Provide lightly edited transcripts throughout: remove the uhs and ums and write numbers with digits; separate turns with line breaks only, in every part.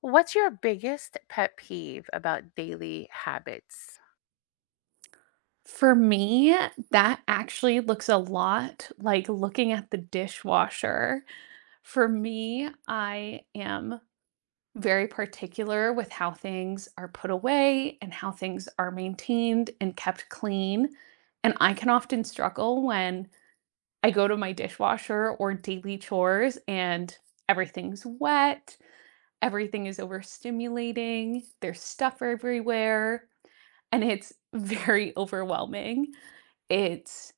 What's your biggest pet peeve about daily habits?
For me, that actually looks a lot like looking at the dishwasher. For me, I am very particular with how things are put away and how things are maintained and kept clean. And I can often struggle when I go to my dishwasher or daily chores and everything's wet, everything is overstimulating, there's stuff everywhere, and it's very overwhelming. It's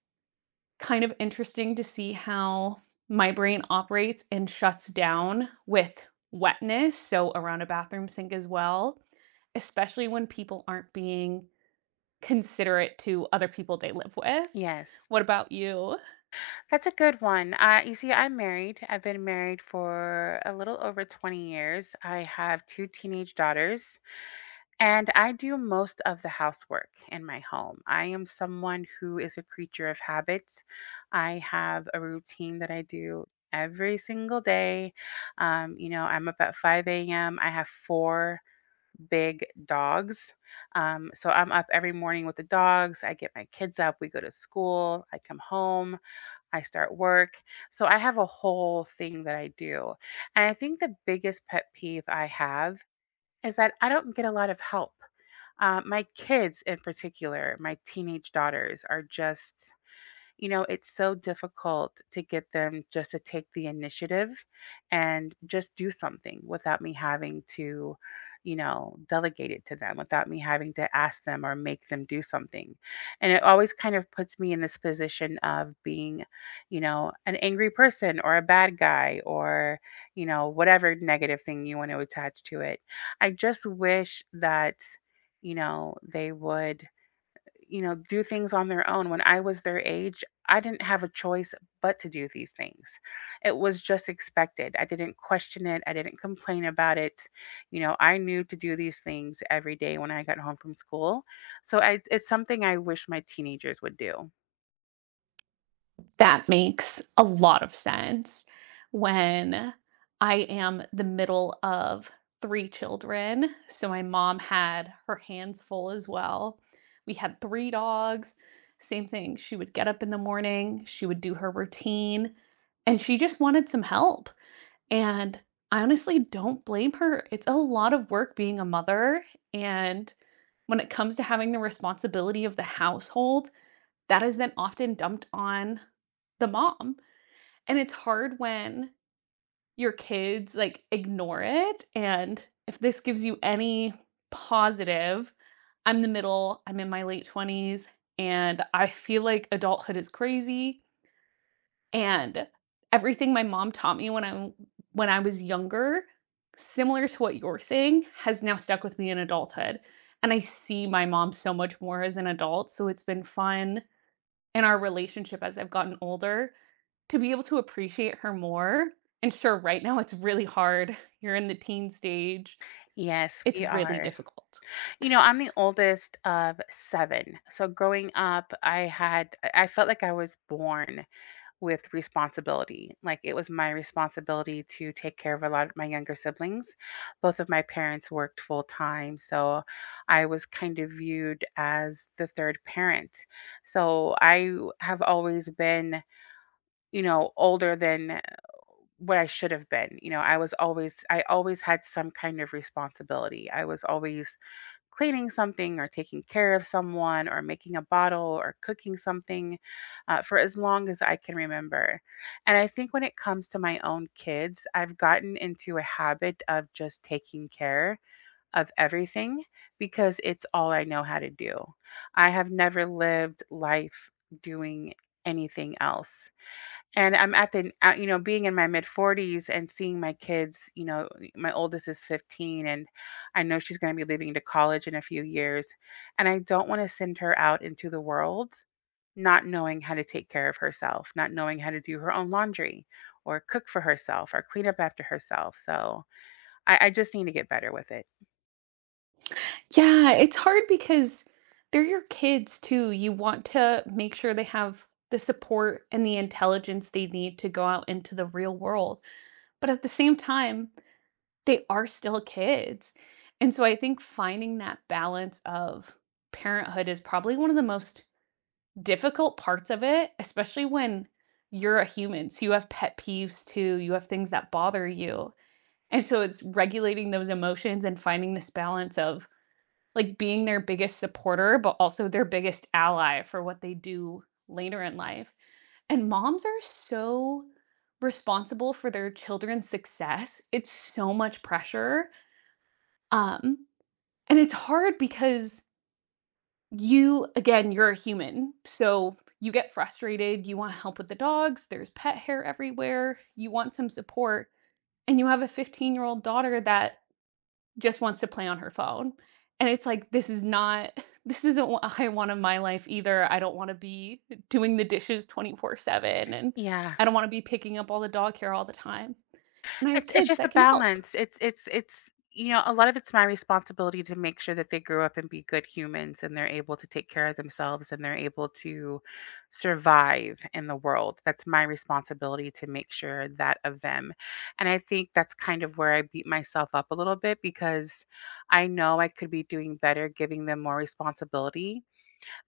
kind of interesting to see how my brain operates and shuts down with wetness, so around a bathroom sink as well, especially when people aren't being considerate to other people they live with.
Yes,
What about you?
that's a good one. You see, I'm married. I've been married for a little over 20 years. I have two teenage daughters, and I do most of the housework in my home. I am someone who is a creature of habits. I have a routine that I do every single day. You know, I'm up at 5 a.m., I have four big dogs. So I'm up every morning with the dogs. I get my kids up. We go to school. I come home. I start work. So I have a whole thing that I do. And I think the biggest pet peeve I have is that I don't get a lot of help. My kids, in particular, my teenage daughters, are just you know, it's so difficult to get them just to take the initiative and just do something without me having to, you know, delegate it to them, without me having to ask them or make them do something. And it always kind of puts me in this position of being, you know, an angry person or a bad guy or, you know, whatever negative thing you want to attach to it. I just wish that, you know, they would you know, do things on their own. When I was their age, I didn't have a choice but to do these things. It was just expected. I didn't question it. I didn't complain about it. You know, I knew to do these things every day when I got home from school. So I, it's something I wish my teenagers would do.
That makes a lot of sense. When I am the middle of 3 children, so my mom had her hands full as well. We had 3 dogs, same thing. She would get up in the morning, she would do her routine, and she just wanted some help, and I honestly don't blame her. It's a lot of work being a mother, and when it comes to having the responsibility of the household, that is then often dumped on the mom. And it's hard when your kids like ignore it. And if this gives you any positive, I'm the middle, I'm in my late 20s, and I feel like adulthood is crazy. And everything my mom taught me when I was younger, similar to what you're saying, has now stuck with me in adulthood. And I see my mom so much more as an adult. So it's been fun in our relationship as I've gotten older to be able to appreciate her more. And sure, right now it's really hard. You're in the teen stage.
Yes,
It's
we
really
are.
difficult.
You know, I'm the oldest of seven. So growing up, I felt like I was born with responsibility. Like it was my responsibility to take care of a lot of my younger siblings. Both of my parents worked full time, so I was kind of viewed as the third parent. So I have always been, you know, older than what I should have been. You know, I always had some kind of responsibility. I was always cleaning something or taking care of someone or making a bottle or cooking something for as long as I can remember. And I think when it comes to my own kids, I've gotten into a habit of just taking care of everything because it's all I know how to do. I have never lived life doing anything else. And I'm at the you know, being in my mid 40s and seeing my kids, you know, my oldest is 15 and I know she's going to be leaving to college in a few years, and I don't want to send her out into the world not knowing how to take care of herself, not knowing how to do her own laundry or cook for herself or clean up after herself. So, I just need to get better with it.
Yeah, it's hard because they're your kids too. You want to make sure they have the support and the intelligence they need to go out into the real world. But at the same time, they are still kids. And so I think finding that balance of parenthood is probably one of the most difficult parts of it, especially when you're a human. So you have pet peeves too, you have things that bother you. And so it's regulating those emotions and finding this balance of like being their biggest supporter, but also their biggest ally for what they do later in life. And moms are so responsible for their children's success. It's so much pressure, um, and it's hard because you, again, you're a human, so you get frustrated, you want help with the dogs, there's pet hair everywhere, you want some support, and you have a 15-year-old daughter that just wants to play on her phone. And it's like, this is not this isn't what I want in my life either. I don't wanna be doing the dishes 24/7, and
Yeah,
I don't wanna be picking up all the dog hair all the time. And I have
it's
kids
just a
that can help.
balance. It's you know, a lot of it's my responsibility to make sure that they grow up and be good humans and they're able to take care of themselves and they're able to survive in the world. That's my responsibility to make sure that of them. And I think that's kind of where I beat myself up a little bit because I know I could be doing better giving them more responsibility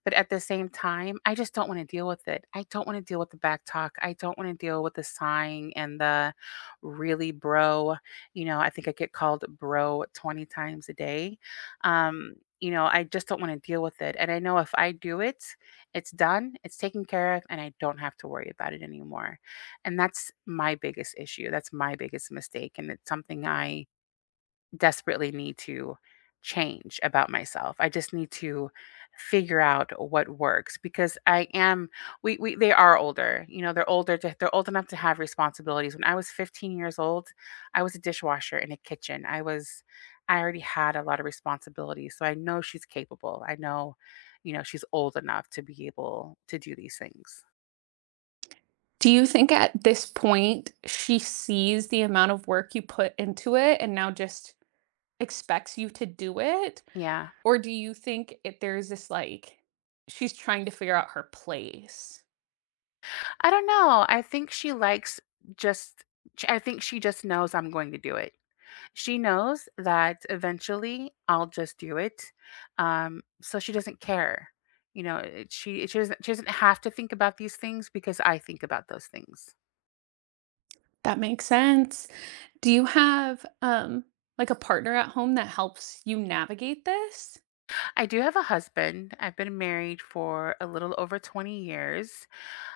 but at the same time, I just don't want to deal with it. I don't want to deal with the back talk. I don't want to deal with the sighing and the really bro. You know, I think I get called bro 20 times a day. Um, you know, I just don't want to deal with it. And I know if I do it, it's done, it's taken care of, and I don't have to worry about it anymore. And that's my biggest issue. That's my biggest mistake. And it's something I desperately need to change about myself. I just need to figure out what works because I am we they are older. You know, they're older to, they're old enough to have responsibilities. When I was 15 years old, I was a dishwasher in a kitchen. I already had a lot of responsibilities. So I know she's capable. I know, you know, she's old enough to be able to do these things.
Do you think at this point she sees the amount of work you put into it and now just expects you to do it?
Yeah.
Or do you think there's this like she's trying to figure out her place?
I don't know. I think she likes just I think she just knows I'm going to do it. She knows that eventually I'll just do it, so she doesn't care. You know, it, she doesn't have to think about these things because I think about those things.
That makes sense. Do you have like a partner at home that helps you navigate this?
I do have a husband. I've been married for a little over 20 years.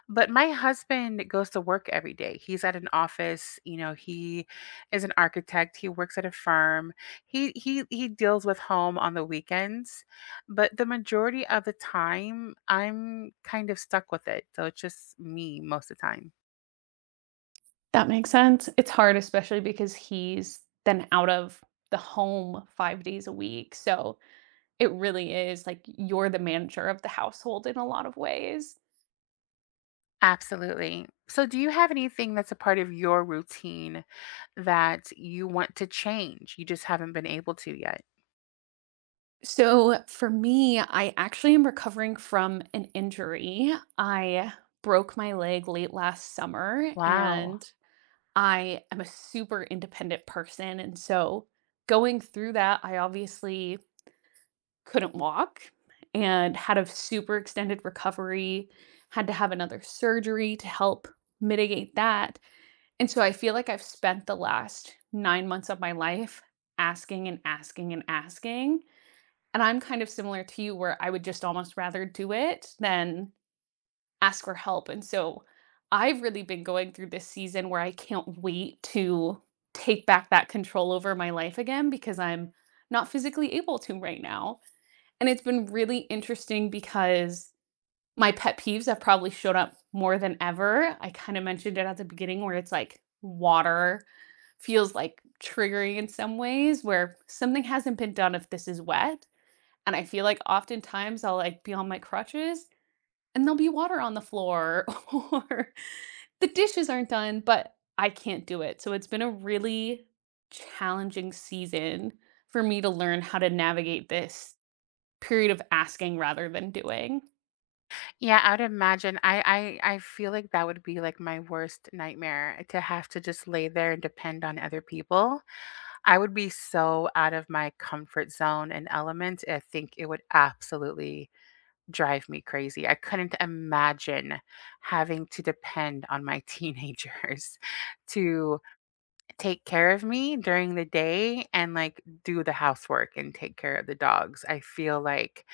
But my husband goes to work every day. He's at an office, you know, he is an architect, he works at a firm. He deals with home on the weekends, but the majority of the time I'm kind of stuck with it. So it's just me most of the time.
That makes sense. It's hard, especially because he's then out of the home 5 days a week. So it really is like you're the manager of the household in a lot of ways.
Absolutely. So do you have anything that's a part of your routine that you want to change? You just haven't been able to yet.
So for me, I actually am recovering from an injury. I broke my leg late last summer,
Wow.
and I am a super independent person. And so going through that, I obviously couldn't walk and had a super extended recovery, had to have another surgery to help mitigate that. And so I feel like I've spent the last 9 months of my life asking and asking and asking. And I'm kind of similar to you where I would just almost rather do it than ask for help. And so I've really been going through this season where I can't wait to take back that control over my life again because I'm not physically able to right now. And it's been really interesting because my pet peeves have probably showed up more than ever. I kind of mentioned it at the beginning, where it's like water feels like triggering in some ways where something hasn't been done if this is wet, and I feel like oftentimes I'll like be on my crutches and there'll be water on the floor, or the dishes aren't done, but I can't do it. So it's been a really challenging season for me to learn how to navigate this period of asking rather than doing.
Yeah, I would imagine. I feel like that would be like my worst nightmare to have to just lay there and depend on other people. I would be so out of my comfort zone and element. I think it would absolutely drive me crazy. I couldn't imagine having to depend on my teenagers to take care of me during the day and like do the housework and take care of the dogs. I feel like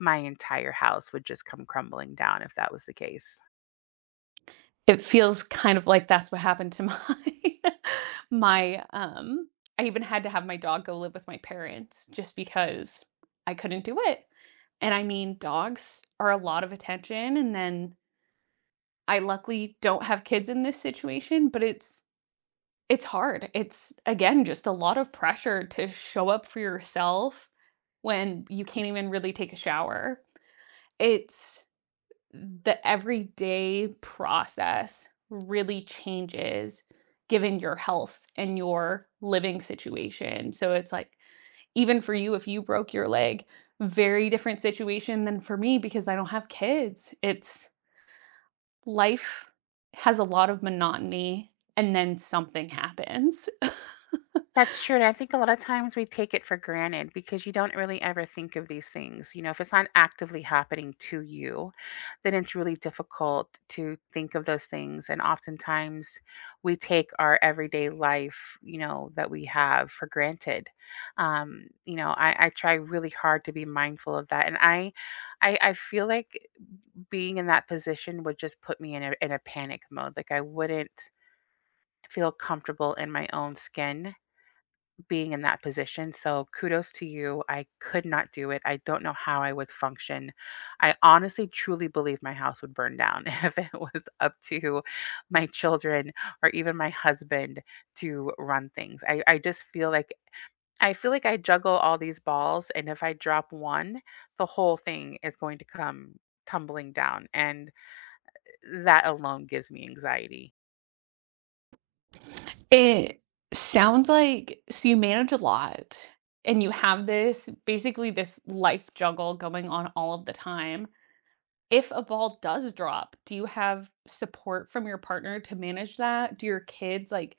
my entire house would just come crumbling down if that was the case.
It feels kind of like that's what happened to my my I even had to have my dog go live with my parents just because I couldn't do it. And I mean, dogs are a lot of attention, and then I luckily don't have kids in this situation, but it's hard. It's again just a lot of pressure to show up for yourself when you can't even really take a shower. It's The everyday process really changes given your health and your living situation. So it's like even for you, if you broke your leg, very different situation than for me because I don't have kids. It's Life has a lot of monotony, and then something happens.
That's true, and I think a lot of times we take it for granted because you don't really ever think of these things. You know, if it's not actively happening to you, then it's really difficult to think of those things. And oftentimes we take our everyday life, you know, that we have for granted. You know, I try really hard to be mindful of that. And I feel like being in that position would just put me in a panic mode. Like I wouldn't feel comfortable in my own skin being in that position. So kudos to you. I could not do it. I don't know how I would function. I honestly truly believe my house would burn down if it was up to my children or even my husband to run things. I just feel like I juggle all these balls and if I drop one, the whole thing is going to come tumbling down. And that alone gives me anxiety.
It sounds like, so you manage a lot, and you have this life juggle going on all of the time. If a ball does drop, do you have support from your partner to manage that? Do your kids, like,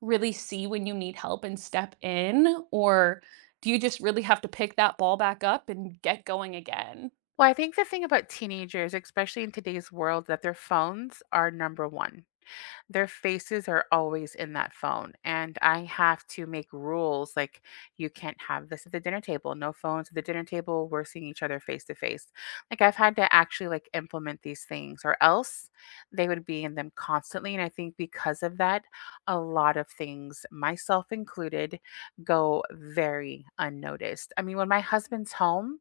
really see when you need help and step in, or do you just really have to pick that ball back up and get going again?
Well, I think the thing about teenagers, especially in today's world, that their phones are number one. Their faces are always in that phone, and I have to make rules like you can't have this at the dinner table, no phones at the dinner table, we're seeing each other face to face. Like, I've had to actually like implement these things, or else they would be in them constantly. And I think because of that, a lot of things, myself included, go very unnoticed. I mean, when my husband's home,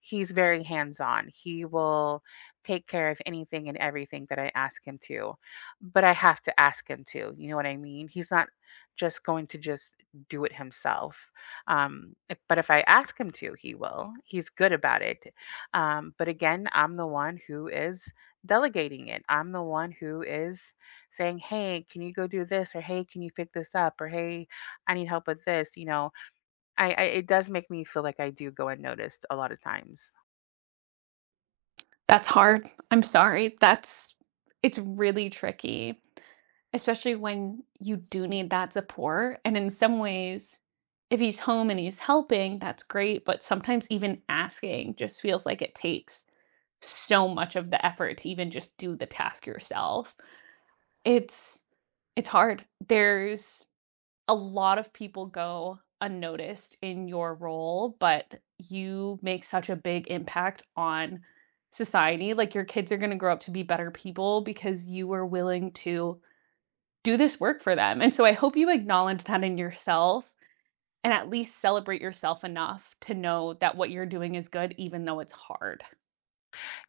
he's very hands on, he will take care of anything and everything that I ask him to, but I have to ask him to, you know what I mean? He's not just going to just do it himself. But if I ask him to, he will. He's good about it. But again, I'm the one who is delegating it. I'm the one who is saying, "Hey, can you go do this?" or "Hey, can you pick this up?" or "Hey, I need help with this." You know, I it does make me feel like I do go unnoticed a lot of times.
That's hard. I'm sorry. That's It's really tricky, especially when you do need that support. And in some ways, if he's home and he's helping, that's great. But sometimes even asking just feels like it takes so much of the effort to even just do the task yourself. It's it's hard. There's a lot of people go unnoticed in your role, but you make such a big impact on society. Like, your kids are gonna grow up to be better people because you were willing to do this work for them, and so I hope you acknowledge that in yourself and at least celebrate yourself enough to know that what you're doing is good even though it's hard.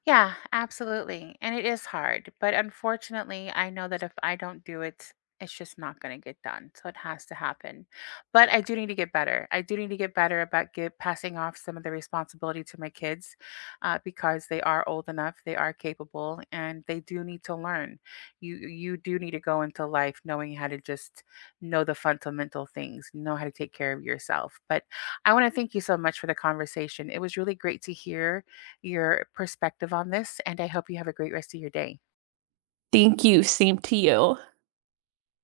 Yeah, absolutely. And it is hard. But unfortunately, I know that if I don't do it, it's just not going to get done. So it has to happen. But I do need to get better. I do need to get better about get, passing off some of the responsibility to my kids because they are old enough, they are capable, and they do need to learn. You do need to go into life knowing how to just know the fundamental things, know how to take care of yourself. But I want to thank you so much for the conversation. It was really great to hear your perspective on this, and I hope you have a great rest of your day.
Thank you, same to you.